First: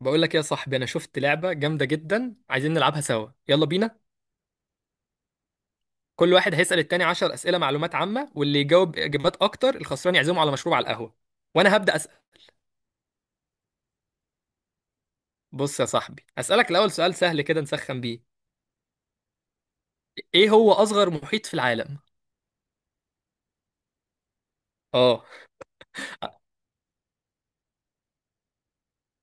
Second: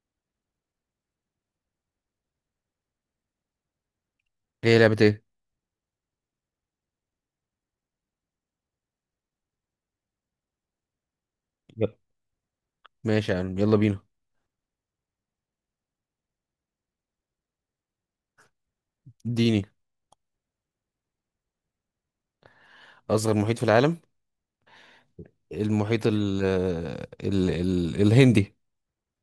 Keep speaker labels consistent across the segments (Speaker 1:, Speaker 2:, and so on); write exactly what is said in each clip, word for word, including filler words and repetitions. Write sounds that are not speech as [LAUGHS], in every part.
Speaker 1: بقول لك يا صاحبي، انا شفت لعبه جامده جدا. عايزين نلعبها سوا، يلا بينا.
Speaker 2: هي لعبة ايه؟
Speaker 1: كل واحد هيسأل التاني عشر أسئلة اسئله معلومات عامه، واللي يجاوب اجابات اكتر الخسران يعزمه على مشروب، على القهوه. وانا
Speaker 2: يلا.
Speaker 1: هبدأ أسأل.
Speaker 2: ماشي يا عم يلا بينا.
Speaker 1: بص يا صاحبي، أسألك الاول سؤال سهل كده نسخن بيه.
Speaker 2: اديني.
Speaker 1: ايه هو اصغر محيط في العالم؟
Speaker 2: أصغر محيط في العالم.
Speaker 1: اه.
Speaker 2: المحيط ال ال ال الهندي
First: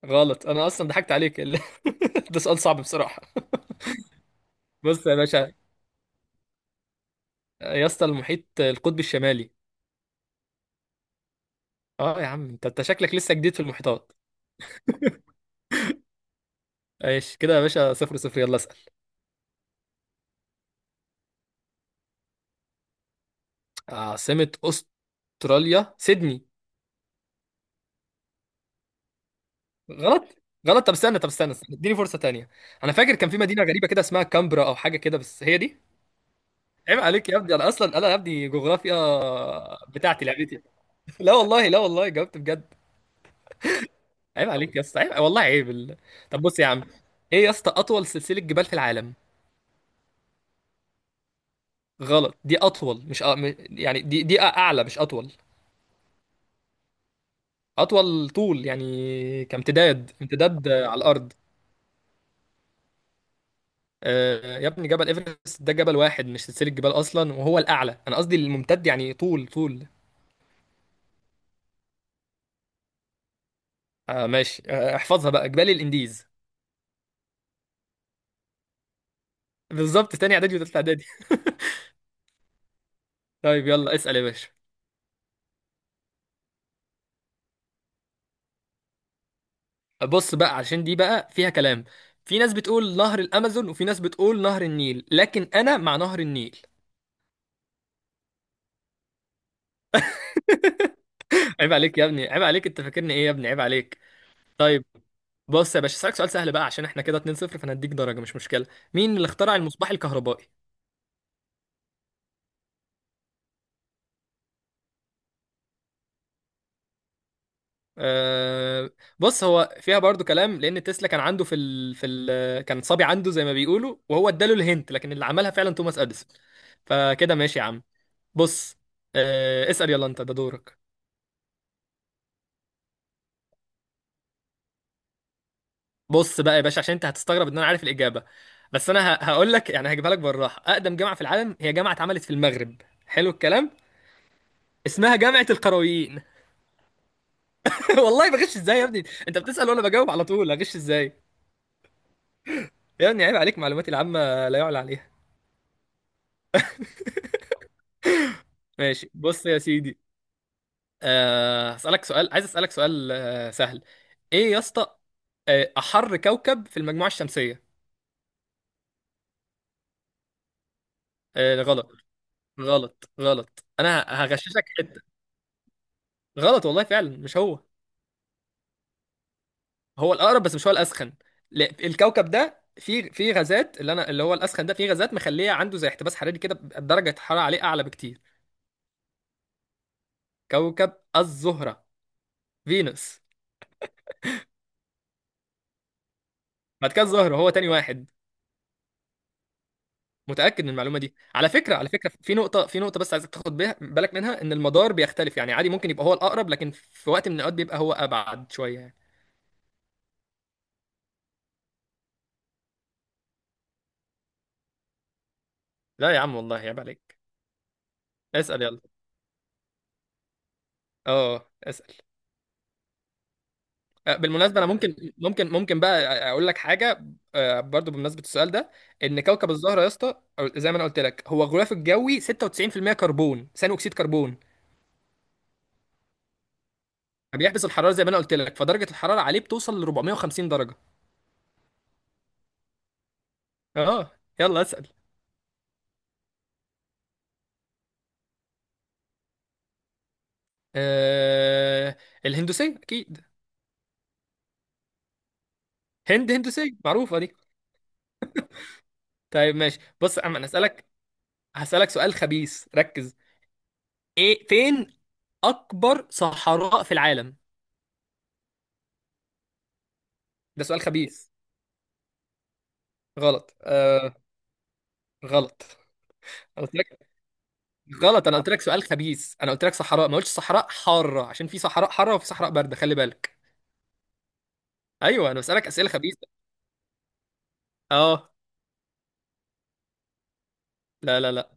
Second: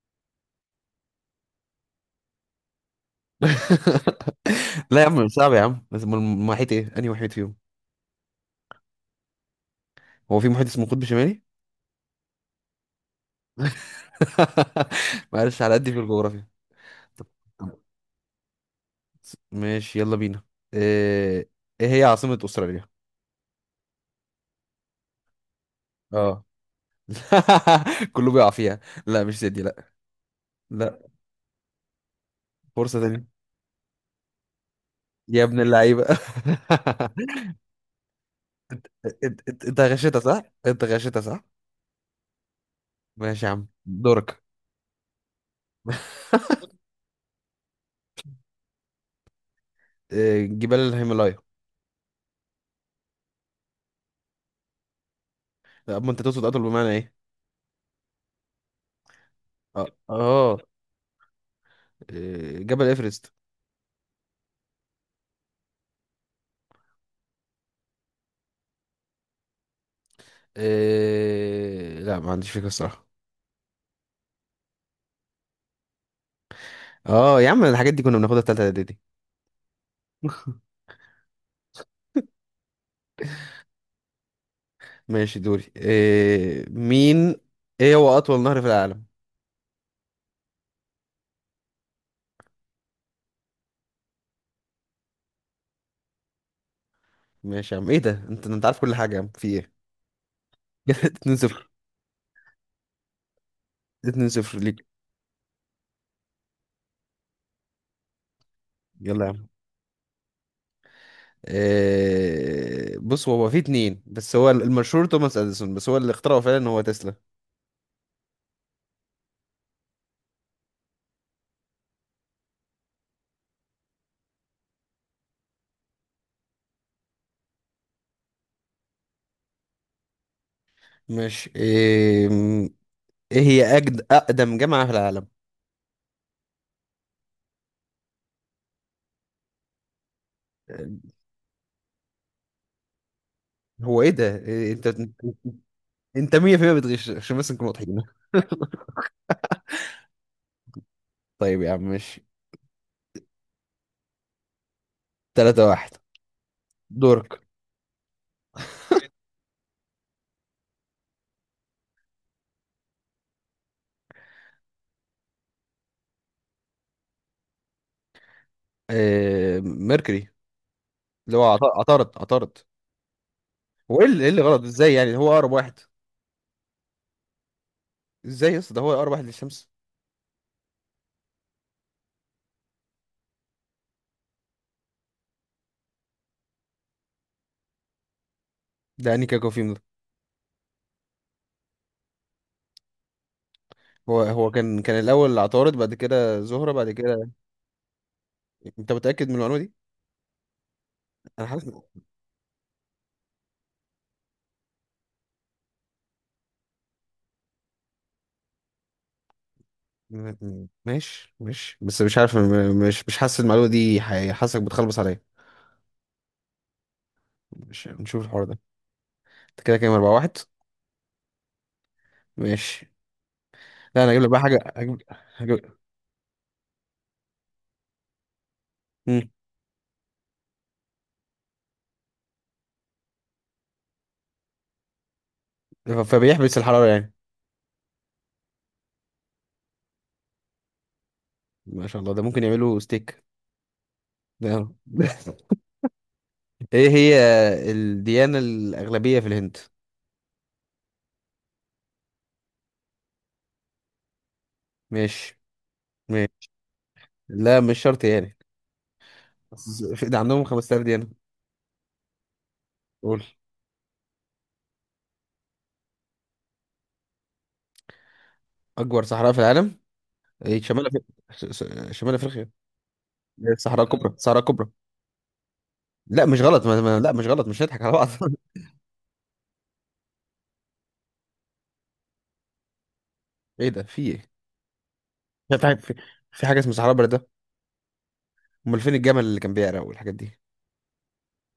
Speaker 1: غلط. انا اصلا ضحكت عليك [LAUGHS] ده سؤال صعب بصراحه.
Speaker 2: [LAUGHS] لا يا
Speaker 1: بص يا
Speaker 2: عم، صعب
Speaker 1: باشا،
Speaker 2: يا عم، بس أمال المحيط ايه؟ أنهي محيط فيهم؟
Speaker 1: يا اسطى، المحيط القطبي الشمالي.
Speaker 2: هو في محيط اسمه قطب شمالي؟
Speaker 1: اه يا عم، انت أنت شكلك لسه جديد في المحيطات.
Speaker 2: [LAUGHS] معلش، على قد في الجغرافيا.
Speaker 1: ايش كده يا
Speaker 2: طب.
Speaker 1: باشا، صفر صفر، يلا اسأل.
Speaker 2: ماشي يلا بينا. ايه، إيه هي عاصمة أستراليا؟
Speaker 1: عاصمة أستراليا
Speaker 2: اه.
Speaker 1: سيدني.
Speaker 2: [LAUGHS] كله بيقع فيها. لا، مش سيدي، لا.
Speaker 1: غلط. غلط. طب
Speaker 2: لا،
Speaker 1: استنى طب استنى استنى. اديني فرصة تانية. انا
Speaker 2: فرصة
Speaker 1: فاكر
Speaker 2: تانية.
Speaker 1: كان في مدينة غريبة كده اسمها كامبرا او حاجة كده،
Speaker 2: يا
Speaker 1: بس هي
Speaker 2: ابن
Speaker 1: دي.
Speaker 2: اللعيبة.
Speaker 1: عيب عليك يا ابني، انا اصلا انا يا ابني جغرافيا
Speaker 2: [LAUGHS] انت انت أنت غشيتها
Speaker 1: بتاعتي
Speaker 2: صح؟
Speaker 1: لعبتي
Speaker 2: انت
Speaker 1: [LAUGHS]
Speaker 2: غشيتها
Speaker 1: لا
Speaker 2: صح؟
Speaker 1: والله، لا والله جاوبت بجد.
Speaker 2: ماشي يا عم، دورك.
Speaker 1: عيب عليك يا اسطى، عيب والله، عيب ال...
Speaker 2: [LAUGHS]
Speaker 1: طب بص يا عم، ايه يا اسطى اطول سلسلة جبال في العالم؟
Speaker 2: آه، جبال الهيمالايا.
Speaker 1: غلط، دي اطول، مش أ... م- يعني دي دي اعلى مش اطول.
Speaker 2: لا، اما انت تقصد اطول بمعنى ايه.
Speaker 1: اطول طول، يعني
Speaker 2: اه
Speaker 1: كامتداد،
Speaker 2: اه.
Speaker 1: امتداد على الارض.
Speaker 2: آه، جبل ايفرست.
Speaker 1: آه، يا ابني جبل ايفرست ده جبل واحد مش سلسلة جبال اصلا، وهو الاعلى، انا قصدي الممتد، يعني طول طول.
Speaker 2: آه، لا ما عنديش فكره الصراحه.
Speaker 1: آه ماشي، آه احفظها بقى، جبال الانديز.
Speaker 2: اه يا عم، الحاجات دي كنا بناخدها في تالتة اعدادي.
Speaker 1: بالظبط، تاني اعدادي وتالتة اعدادي [LAUGHS] طيب يلا اسأل يا باشا.
Speaker 2: ماشي، دوري. آه، مين. ايه هو اطول نهر في العالم.
Speaker 1: بص بقى، عشان دي بقى فيها كلام. في ناس بتقول نهر الامازون، وفي ناس بتقول نهر النيل، لكن انا مع نهر النيل.
Speaker 2: ماشي يا عم، ايه ده، انت انت عارف كل حاجه يا عم، في ايه. [LAUGHS] 2
Speaker 1: [LAUGHS]
Speaker 2: 0
Speaker 1: عيب عليك يا ابني، عيب عليك، انت فاكرني ايه يا ابني؟ عيب عليك.
Speaker 2: اتنين صفر
Speaker 1: طيب
Speaker 2: ليك.
Speaker 1: بص يا باشا، اسالك سؤال سهل بقى عشان احنا كده اتنين صفر، فانا هديك درجة مش مشكلة. مين
Speaker 2: يلا
Speaker 1: اللي
Speaker 2: يا عم.
Speaker 1: اخترع المصباح الكهربائي؟
Speaker 2: آه، بص، هو في اتنين بس هو المشهور توماس اديسون، بس هو اللي اخترعه فعلا هو تسلا.
Speaker 1: أه. بص، هو فيها برضو كلام، لان تسلا كان عنده في ال... في ال... كان صبي عنده زي ما بيقولوا، وهو اداله الهنت، لكن اللي عملها فعلا توماس اديسون. فكده ماشي يا عم. بص. أه اسأل يلا، انت ده دورك.
Speaker 2: ماشي. إيه، ايه هي أجد اقدم جامعه في العالم.
Speaker 1: بص بقى يا باشا، عشان انت هتستغرب ان انا عارف الاجابه، بس انا ه... هقول لك يعني، هجيبها لك بالراحه. اقدم جامعه في العالم هي جامعه اتعملت في المغرب. حلو الكلام.
Speaker 2: هو ايه ده، إيه انت.
Speaker 1: اسمها جامعه القرويين.
Speaker 2: انت مية في المية بتغش، عشان بس نكون
Speaker 1: [LAUGHS]
Speaker 2: واضحين.
Speaker 1: والله بغش ازاي يا ابني؟ انت بتسأل وانا بجاوب على طول، هغش ازاي؟
Speaker 2: طيب يا عم ماشي.
Speaker 1: يا ابني عيب عليك، معلوماتي العامه لا يعلى عليها.
Speaker 2: تلاتة واحد. دورك.
Speaker 1: ماشي، بص يا سيدي. أه هسألك سؤال، عايز أسألك سؤال أه سهل. ايه يا اسطى؟ آه، احر كوكب في المجموعة الشمسية.
Speaker 2: آه، ميركوري. اللي هو
Speaker 1: أه،
Speaker 2: عط-
Speaker 1: غلط.
Speaker 2: عطارد عطارد
Speaker 1: غلط، غلط،
Speaker 2: هو
Speaker 1: انا
Speaker 2: ايه اللي، إيه اللي غلط
Speaker 1: هغششك
Speaker 2: ازاي
Speaker 1: حتة.
Speaker 2: يعني، هو اقرب واحد.
Speaker 1: غلط والله، فعلا مش هو.
Speaker 2: ازاي يا اسطى، ده هو اقرب واحد للشمس.
Speaker 1: هو الأقرب بس مش هو الأسخن. لا، الكوكب ده فيه فيه غازات، اللي انا اللي هو الأسخن ده فيه غازات مخليه عنده زي احتباس حراري كده، بيبقى درجة الحرارة عليه أعلى بكتير.
Speaker 2: ده انهي كوكب فيهم ده.
Speaker 1: كوكب الزهرة، فينوس.
Speaker 2: هو هو كان كان الاول عطارد، بعد كده زهره، بعد
Speaker 1: بعد كده
Speaker 2: كده.
Speaker 1: الزهرة، هو تاني واحد.
Speaker 2: انت متاكد من المعلومه دي.
Speaker 1: متأكد من المعلومة دي
Speaker 2: انا
Speaker 1: على
Speaker 2: حاسس
Speaker 1: فكرة.
Speaker 2: م-
Speaker 1: على فكرة في نقطة، في نقطة بس عايزك تاخد بيها- بالك منها، ان المدار بيختلف يعني. عادي ممكن يبقى هو الأقرب، لكن في وقت من الأوقات بيبقى هو أبعد شوية يعني.
Speaker 2: م- ماشي ماشي بس مش عارف، م- مش مش حاسس المعلومه دي، حي- حاسسك بتخلبص عليا.
Speaker 1: لا يا عم والله، عيب عليك.
Speaker 2: مش نشوف الحوار ده.
Speaker 1: اسأل يلا.
Speaker 2: انت كده كام، أربعة واحد.
Speaker 1: اه اسأل.
Speaker 2: ماشي. لا أنا
Speaker 1: آه،
Speaker 2: هجيب لك بقى
Speaker 1: بالمناسبة، انا
Speaker 2: حاجة،
Speaker 1: ممكن
Speaker 2: هجيب
Speaker 1: ممكن
Speaker 2: هجيب
Speaker 1: ممكن بقى اقول لك حاجة. آه، برضو بمناسبة السؤال ده، ان
Speaker 2: مم.
Speaker 1: كوكب الزهرة يا اسطى، أو زي ما انا قلت لك، هو غلاف الجوي ستة وتسعين بالمية كربون، ثاني اكسيد كربون.
Speaker 2: ف- فبيحبس الحرارة يعني.
Speaker 1: فبيحبس الحرارة زي ما انا قلت لك، فدرجة الحرارة عليه بتوصل ل أربعمائة وخمسين درجة.
Speaker 2: ما شاء الله، ده ممكن يعملوا ستيك.
Speaker 1: اه. يلا
Speaker 2: ده.
Speaker 1: اسأل.
Speaker 2: [LAUGHS] ايه هي الديانة الأغلبية في الهند.
Speaker 1: آه، الهندوسية أكيد.
Speaker 2: ماشي
Speaker 1: هند
Speaker 2: ماشي
Speaker 1: هندوسية معروفة دي.
Speaker 2: لا، مش شرط يعني.
Speaker 1: طيب ماشي،
Speaker 2: بس في-
Speaker 1: بص
Speaker 2: ده
Speaker 1: يا عم
Speaker 2: عندهم
Speaker 1: أنا
Speaker 2: خمسة آلاف
Speaker 1: هسألك،
Speaker 2: ديانة.
Speaker 1: هسألك سؤال خبيث، ركز.
Speaker 2: قول.
Speaker 1: إيه فين أكبر صحراء في العالم؟
Speaker 2: أكبر صحراء في العالم. ايه،
Speaker 1: ده سؤال
Speaker 2: شمال أفريقيا،
Speaker 1: خبيث.
Speaker 2: ش- ش- شمال أفريقيا.
Speaker 1: غلط.
Speaker 2: الصحراء الكبرى
Speaker 1: آه،
Speaker 2: الصحراء الكبرى
Speaker 1: غلط.
Speaker 2: لا مش غلط،
Speaker 1: أنا قلت
Speaker 2: ما... ما...
Speaker 1: لك
Speaker 2: لا مش غلط، مش هنضحك على بعض.
Speaker 1: غلط، أنا قلت لك سؤال خبيث. أنا قلت لك صحراء، ما قلتش صحراء حارة، عشان في صحراء حارة وفي صحراء باردة، خلي بالك.
Speaker 2: [LAUGHS] ايه ده، في ايه.
Speaker 1: أيوه، أنا بسألك
Speaker 2: في
Speaker 1: أسئلة
Speaker 2: في
Speaker 1: خبيثة.
Speaker 2: في حاجة اسمها صحراء بلد ده.
Speaker 1: أه.
Speaker 2: امال فين الجمل اللي كان بيعرق والحاجات دي.
Speaker 1: لا لا لا،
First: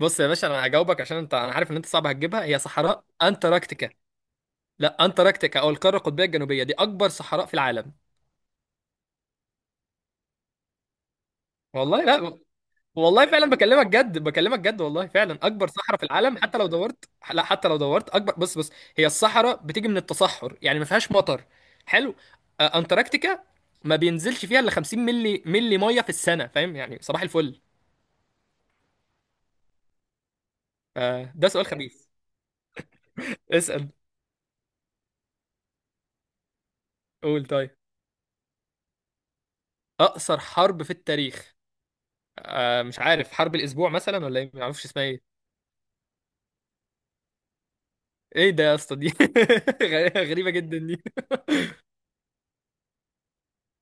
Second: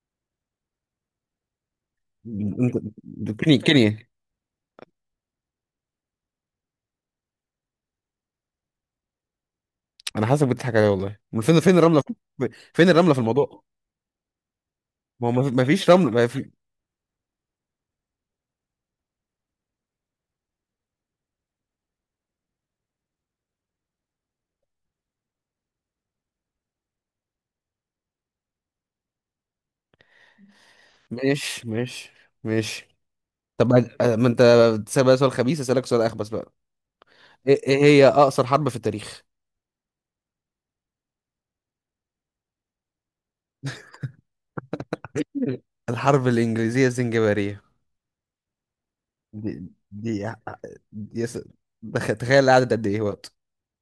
Speaker 1: بص يا باشا، أنا هجاوبك عشان أنت، أنا عارف إن أنت صعب هتجيبها. هي
Speaker 2: انت-
Speaker 1: صحراء
Speaker 2: كيني
Speaker 1: أنتاركتيكا.
Speaker 2: كيني
Speaker 1: لا، انتاركتيكا، او القاره القطبيه الجنوبيه، دي اكبر صحراء في العالم.
Speaker 2: انا حاسس بتضحك عليا والله، من فين، فين الرمله.
Speaker 1: والله لا،
Speaker 2: في... فين الرمله في
Speaker 1: والله فعلا
Speaker 2: الموضوع.
Speaker 1: بكلمك جد، بكلمك جد، والله
Speaker 2: ما هو
Speaker 1: فعلا
Speaker 2: ما
Speaker 1: اكبر
Speaker 2: فيش
Speaker 1: صحراء في
Speaker 2: رمله، ما
Speaker 1: العالم
Speaker 2: في...
Speaker 1: حتى لو دورت. لا، حتى لو دورت اكبر. بص بص، هي الصحراء بتيجي من التصحر، يعني ما فيهاش مطر. حلو. آه، انتاركتيكا ما بينزلش فيها الا خمسين ملي ملي ميه في السنه، فاهم يعني، صباح الفل. آه، ده سؤال
Speaker 2: ماشي
Speaker 1: خبيث.
Speaker 2: ماشي ماشي. طب
Speaker 1: اسال.
Speaker 2: ما ما انت بتسال بقى سؤال خبيث، اسالك سؤال اخبث بقى.
Speaker 1: قول
Speaker 2: ايه،
Speaker 1: طيب.
Speaker 2: إيه هي اقصر حرب في التاريخ.
Speaker 1: اقصر حرب في التاريخ. آه، مش عارف، حرب الاسبوع مثلا ولا ايه؟ ما اعرفش اسمها ايه.
Speaker 2: [LAUGHS] الحرب الانجليزيه الزنجباريه.
Speaker 1: ايه ده يا اسطى دي؟
Speaker 2: دي.
Speaker 1: [LAUGHS]
Speaker 2: دي,
Speaker 1: غريبه جدا دي.
Speaker 2: دي... يس... دخ... تخيل قعدت قد ايه وقت.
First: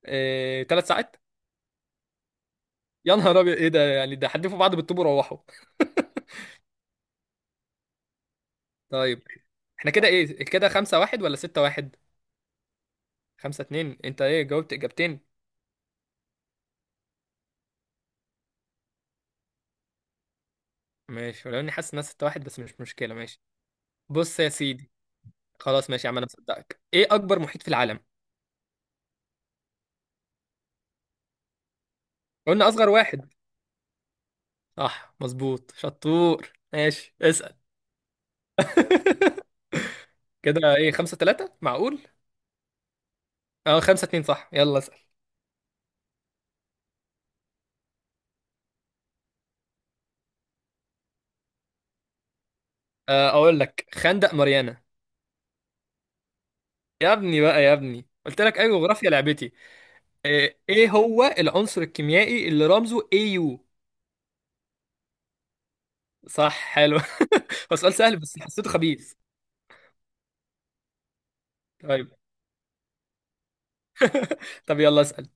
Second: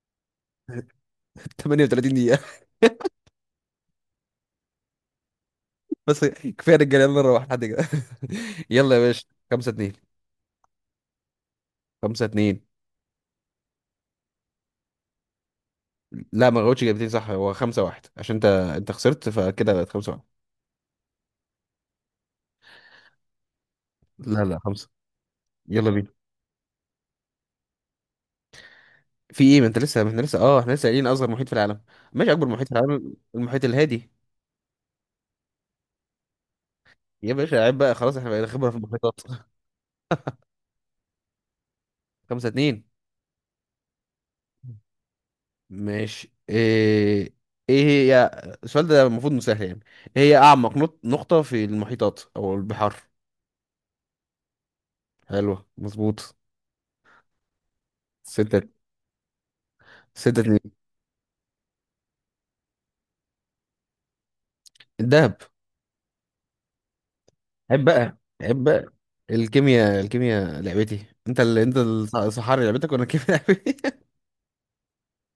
Speaker 1: إيه... ثلاث ساعات؟
Speaker 2: [LAUGHS] تمنية وتلاتين دقيقة دقيقه. [LAUGHS]
Speaker 1: يا نهار ابيض، ايه ده يعني، ده حدفوا بعض بالطوب وروحوا.
Speaker 2: بس كفايه رجاله، يلا نروح لحد كده. [LAUGHS]
Speaker 1: [LAUGHS]
Speaker 2: يلا يا
Speaker 1: طيب.
Speaker 2: باشا. 5
Speaker 1: احنا
Speaker 2: 2
Speaker 1: كده ايه، كده خمسة واحد ولا ستة واحد؟
Speaker 2: خمسة اتنين.
Speaker 1: خمسة اتنين؟ انت ايه، جاوبت اجابتين؟
Speaker 2: لا ما جاوبتش اجابتين صح، هو خمسة واحد عشان انت، انت خسرت، فكده بقت خمسة واحد.
Speaker 1: ماشي، ولو اني حاسس انها ستة واحد، بس مش مشكلة، ماشي. بص
Speaker 2: لا
Speaker 1: يا
Speaker 2: لا، خمسة.
Speaker 1: سيدي.
Speaker 2: يلا
Speaker 1: خلاص ماشي
Speaker 2: بينا.
Speaker 1: يا عم، انا مصدقك. ايه اكبر محيط في العالم؟
Speaker 2: في ايه، ما انت لسه، ما احنا لسه، اه احنا لسه قايلين اصغر محيط في العالم. ماشي، اكبر محيط
Speaker 1: قلنا
Speaker 2: في
Speaker 1: اصغر
Speaker 2: العالم
Speaker 1: واحد.
Speaker 2: المحيط الهادي.
Speaker 1: صح، مظبوط، شطور، ماشي
Speaker 2: يا
Speaker 1: اسأل.
Speaker 2: باشا عيب بقى، خلاص احنا بقينا خبرة في المحيطات.
Speaker 1: [LAUGHS] كده ايه، خمسة تلاتة معقول؟
Speaker 2: [LAUGHS] خمسة اتنين.
Speaker 1: اه، خمسة اتنين صح، يلا اسأل.
Speaker 2: ماشي. ايه، ايه هي السؤال ده المفروض إنه سهل يعني. ايه هي اعمق نط- نقطة في المحيطات او البحار.
Speaker 1: آه، اقول لك، خندق ماريانا.
Speaker 2: حلوة، مظبوط.
Speaker 1: يا ابني بقى، يا ابني قلت لك
Speaker 2: ستة.
Speaker 1: اي جغرافيا لعبتي.
Speaker 2: ستة
Speaker 1: ايه،
Speaker 2: اتنين.
Speaker 1: إيه هو العنصر الكيميائي اللي رمزه اي يو؟
Speaker 2: الدهب.
Speaker 1: صح، حلو. [LAUGHS] هو
Speaker 2: عيب
Speaker 1: سؤال
Speaker 2: بقى
Speaker 1: سهل بس
Speaker 2: عيب
Speaker 1: حسيته
Speaker 2: بقى
Speaker 1: خبيث.
Speaker 2: الكيمياء، الكيمياء لعبتي، انت اللي انت.
Speaker 1: طيب.
Speaker 2: الصحاري لعبتك وانا الكيمياء لعبتي. [LAUGHS]
Speaker 1: [LAUGHS] طب يلا اسال.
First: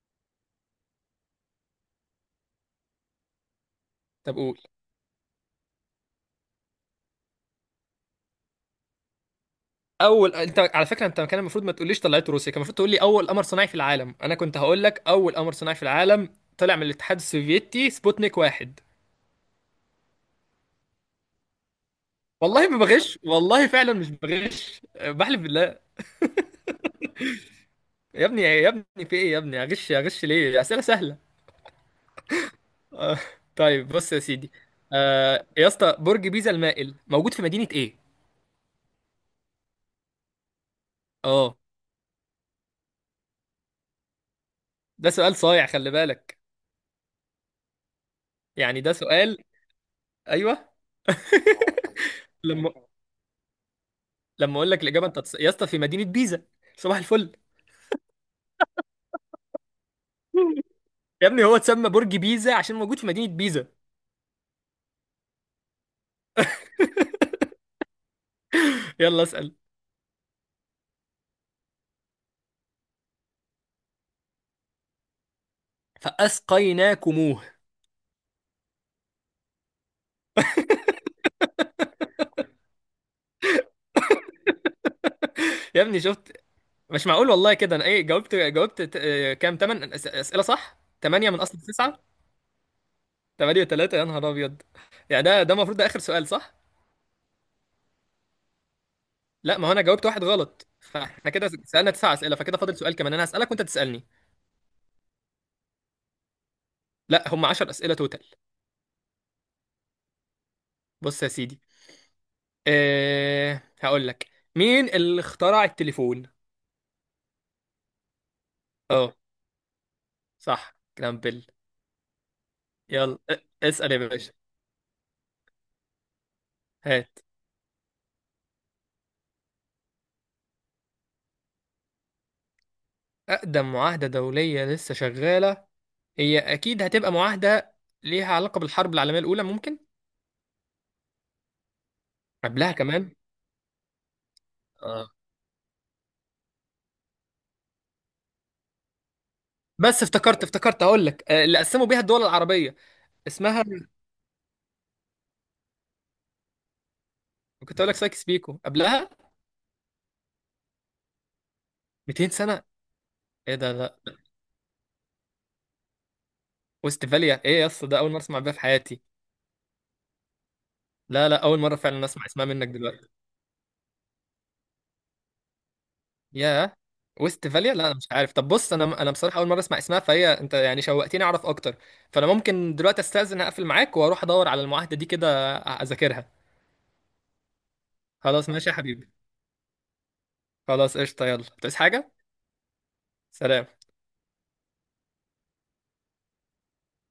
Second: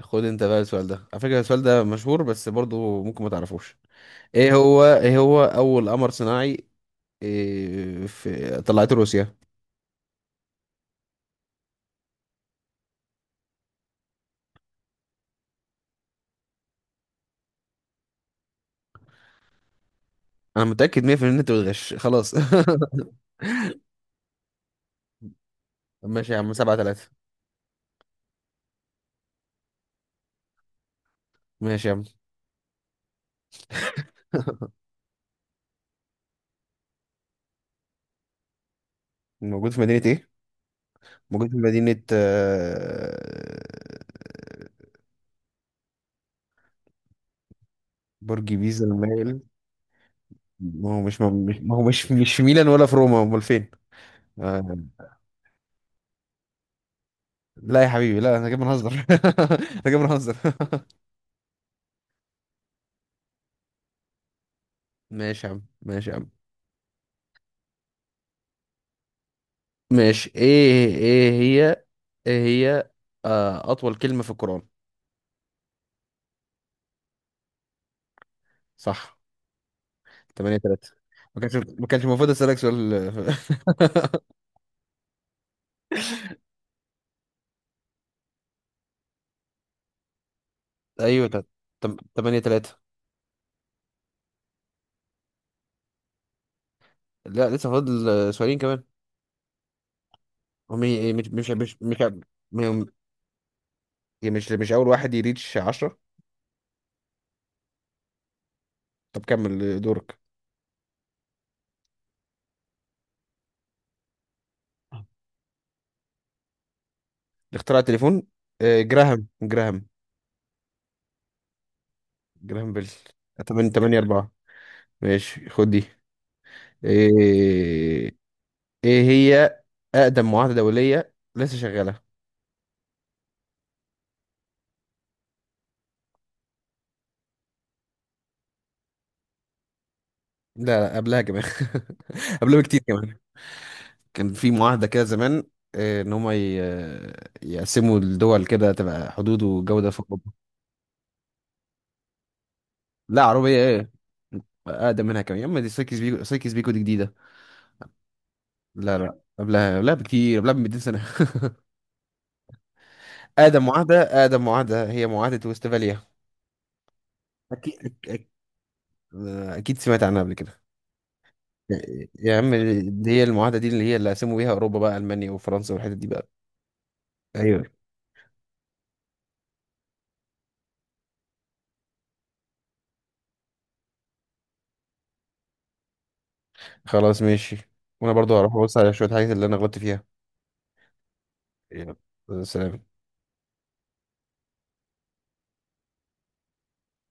Speaker 2: خد انت بقى السؤال ده، على فكرة السؤال ده مشهور بس برضو ممكن ما تعرفوش.
Speaker 1: طب
Speaker 2: ايه
Speaker 1: قول.
Speaker 2: هو ايه هو اول قمر صناعي. إيه، في طلعته روسيا.
Speaker 1: اول، انت على فكره، انت كان المفروض ما تقوليش طلعت روسيا، كان المفروض تقول لي اول قمر صناعي في العالم، انا كنت هقول لك اول قمر صناعي في العالم طلع من الاتحاد السوفيتي، سبوتنيك واحد.
Speaker 2: انا متأكد مية في المية ان انت بتغش خلاص.
Speaker 1: والله ما بغش، والله فعلا مش بغش، آه، بحلف بالله.
Speaker 2: [LAUGHS] ماشي يا عم. سبعة تلاتة.
Speaker 1: يا ابني، يا ابني، في ايه يا ابني؟ اغش اغش ليه؟ اسئله سهله.
Speaker 2: ماشي يا عم.
Speaker 1: آه، طيب بص يا سيدي. آه يا اسطى، برج بيزا المائل موجود في مدينة ايه؟
Speaker 2: موجود في مدينة ايه. موجود في
Speaker 1: اه.
Speaker 2: مدينة آه،.
Speaker 1: ده سؤال صايع، خلي بالك،
Speaker 2: برج
Speaker 1: يعني
Speaker 2: بيزا
Speaker 1: ده سؤال.
Speaker 2: المايل.
Speaker 1: ايوه.
Speaker 2: ما هو مش، ما هو مش،
Speaker 1: [LAUGHS]
Speaker 2: مش في ميلان
Speaker 1: لما،
Speaker 2: ولا في روما، امال فين.
Speaker 1: لما اقول
Speaker 2: آه،.
Speaker 1: لك الاجابه انت هتص... يا اسطى في مدينة بيزا. صباح الفل.
Speaker 2: لا يا حبيبي لا، انا جاي بنهزر. [LAUGHS] انا جاي بنهزر.
Speaker 1: يا ابني هو اتسمى برج بيزا عشان موجود في مدينة بيزا.
Speaker 2: [LAUGHS] ماشي يا عم ماشي يا عم.
Speaker 1: يلا اسأل.
Speaker 2: ماشي. ايه، ايه هي ايه هي آه اطول كلمة في القرآن.
Speaker 1: فأسقيناكموه.
Speaker 2: صح. تمنية تلاتة. ما كانش ما كانش المفروض اسالك سؤال. [LAUGHS]
Speaker 1: يا ابني شفت، مش معقول والله كده. انا ايه، جاوبت جاوبت ت- آه، كام تمن أس- أسئلة صح؟
Speaker 2: ايوه
Speaker 1: ثمانية من
Speaker 2: تلاتة.
Speaker 1: اصل
Speaker 2: تم-
Speaker 1: تسعة.
Speaker 2: تمنية تلاتة.
Speaker 1: ثمانية و3، يا نهار ابيض. يعني ده ده المفروض ده اخر سؤال صح؟
Speaker 2: لا لسه فاضل آه، سؤالين كمان.
Speaker 1: لا ما هو انا جاوبت واحد غلط،
Speaker 2: هم إيه- إيه، مش
Speaker 1: فاحنا
Speaker 2: مش
Speaker 1: كده
Speaker 2: مش
Speaker 1: سألنا
Speaker 2: مش
Speaker 1: تسع أسئلة، فكده فاضل
Speaker 2: م-
Speaker 1: سؤال كمان، انا هسألك وانت تسألني.
Speaker 2: مش مش اول واحد يريتش عشرة.
Speaker 1: لا، هم 10 أسئلة توتال.
Speaker 2: طب كمل دورك.
Speaker 1: بص يا سيدي. أه هقول لك، مين اللي اخترع التليفون؟
Speaker 2: اختراع التليفون. آه،
Speaker 1: اه،
Speaker 2: جراهام جراهام
Speaker 1: صح، كلام، بيل.
Speaker 2: جراهام بيل.
Speaker 1: يلا أ-
Speaker 2: 8
Speaker 1: اسأل يا
Speaker 2: تمنية أربعة.
Speaker 1: باشا.
Speaker 2: ماشي خد دي.
Speaker 1: هات.
Speaker 2: ايه، ايه هي اقدم معاهده دوليه لسه شغاله.
Speaker 1: أقدم معاهدة دولية لسه شغالة. هي أكيد هتبقى معاهدة ليها علاقة بالحرب العالمية الأولى، ممكن.
Speaker 2: لا لا، قبلها كمان. [LAUGHS] قبلها
Speaker 1: قبلها
Speaker 2: بكتير
Speaker 1: كمان.
Speaker 2: كمان. كان في معاهده كده
Speaker 1: اه،
Speaker 2: زمان. آه، ان هم ي- يقسموا الدول كده تبقى حدود وجوده في
Speaker 1: بس
Speaker 2: اوروبا.
Speaker 1: افتكرت، افتكرت هقول لك آه، اللي قسموا بيها الدول العربية.
Speaker 2: لا، عربيه
Speaker 1: اسمها،
Speaker 2: ايه. اقدم منها كمان، يا اما دي سايكس بيكو، سايكس بيكو دي جديده.
Speaker 1: كنت اقول لك سايكس بيكو.
Speaker 2: لا
Speaker 1: قبلها
Speaker 2: لا قبلها، قبلها بكتير قبلها ب ميتين سنة سنه. [LAUGHS]
Speaker 1: 200 سنة؟ ايه
Speaker 2: اقدم
Speaker 1: ده، لا.
Speaker 2: معاهده اقدم معاهده هي معاهده وستفاليا.
Speaker 1: وستفاليا ايه يا
Speaker 2: اكيد،
Speaker 1: اسطى؟ ده
Speaker 2: أك-
Speaker 1: اول مره
Speaker 2: أك-
Speaker 1: اسمع بيها في حياتي.
Speaker 2: اكيد سمعت عنها قبل كده.
Speaker 1: لا لا، اول مره
Speaker 2: يا
Speaker 1: فعلا اسمع
Speaker 2: يا
Speaker 1: اسمها
Speaker 2: عم.
Speaker 1: منك دلوقتي.
Speaker 2: دي هي المعاهدة دي اللي هي اللي قسموا بيها أوروبا بقى، ألمانيا وفرنسا والحتت دي بقى.
Speaker 1: ياه،
Speaker 2: ايوه.
Speaker 1: وستفاليا. لا انا مش عارف. طب بص، انا انا بصراحه اول مره اسمع اسمها، فهي انت يعني شوقتني اعرف اكتر، فانا ممكن دلوقتي استاذن اقفل معاك واروح ادور على المعاهده دي كده، اذاكرها.
Speaker 2: خلاص ماشي. وأنا برضو
Speaker 1: خلاص
Speaker 2: هروح
Speaker 1: ماشي يا
Speaker 2: أبص على شوية
Speaker 1: حبيبي.
Speaker 2: حاجات اللي أنا غلطت فيها.
Speaker 1: خلاص قشطه، يلا بتعوز
Speaker 2: يلا.
Speaker 1: حاجه؟
Speaker 2: سلام.
Speaker 1: سلام.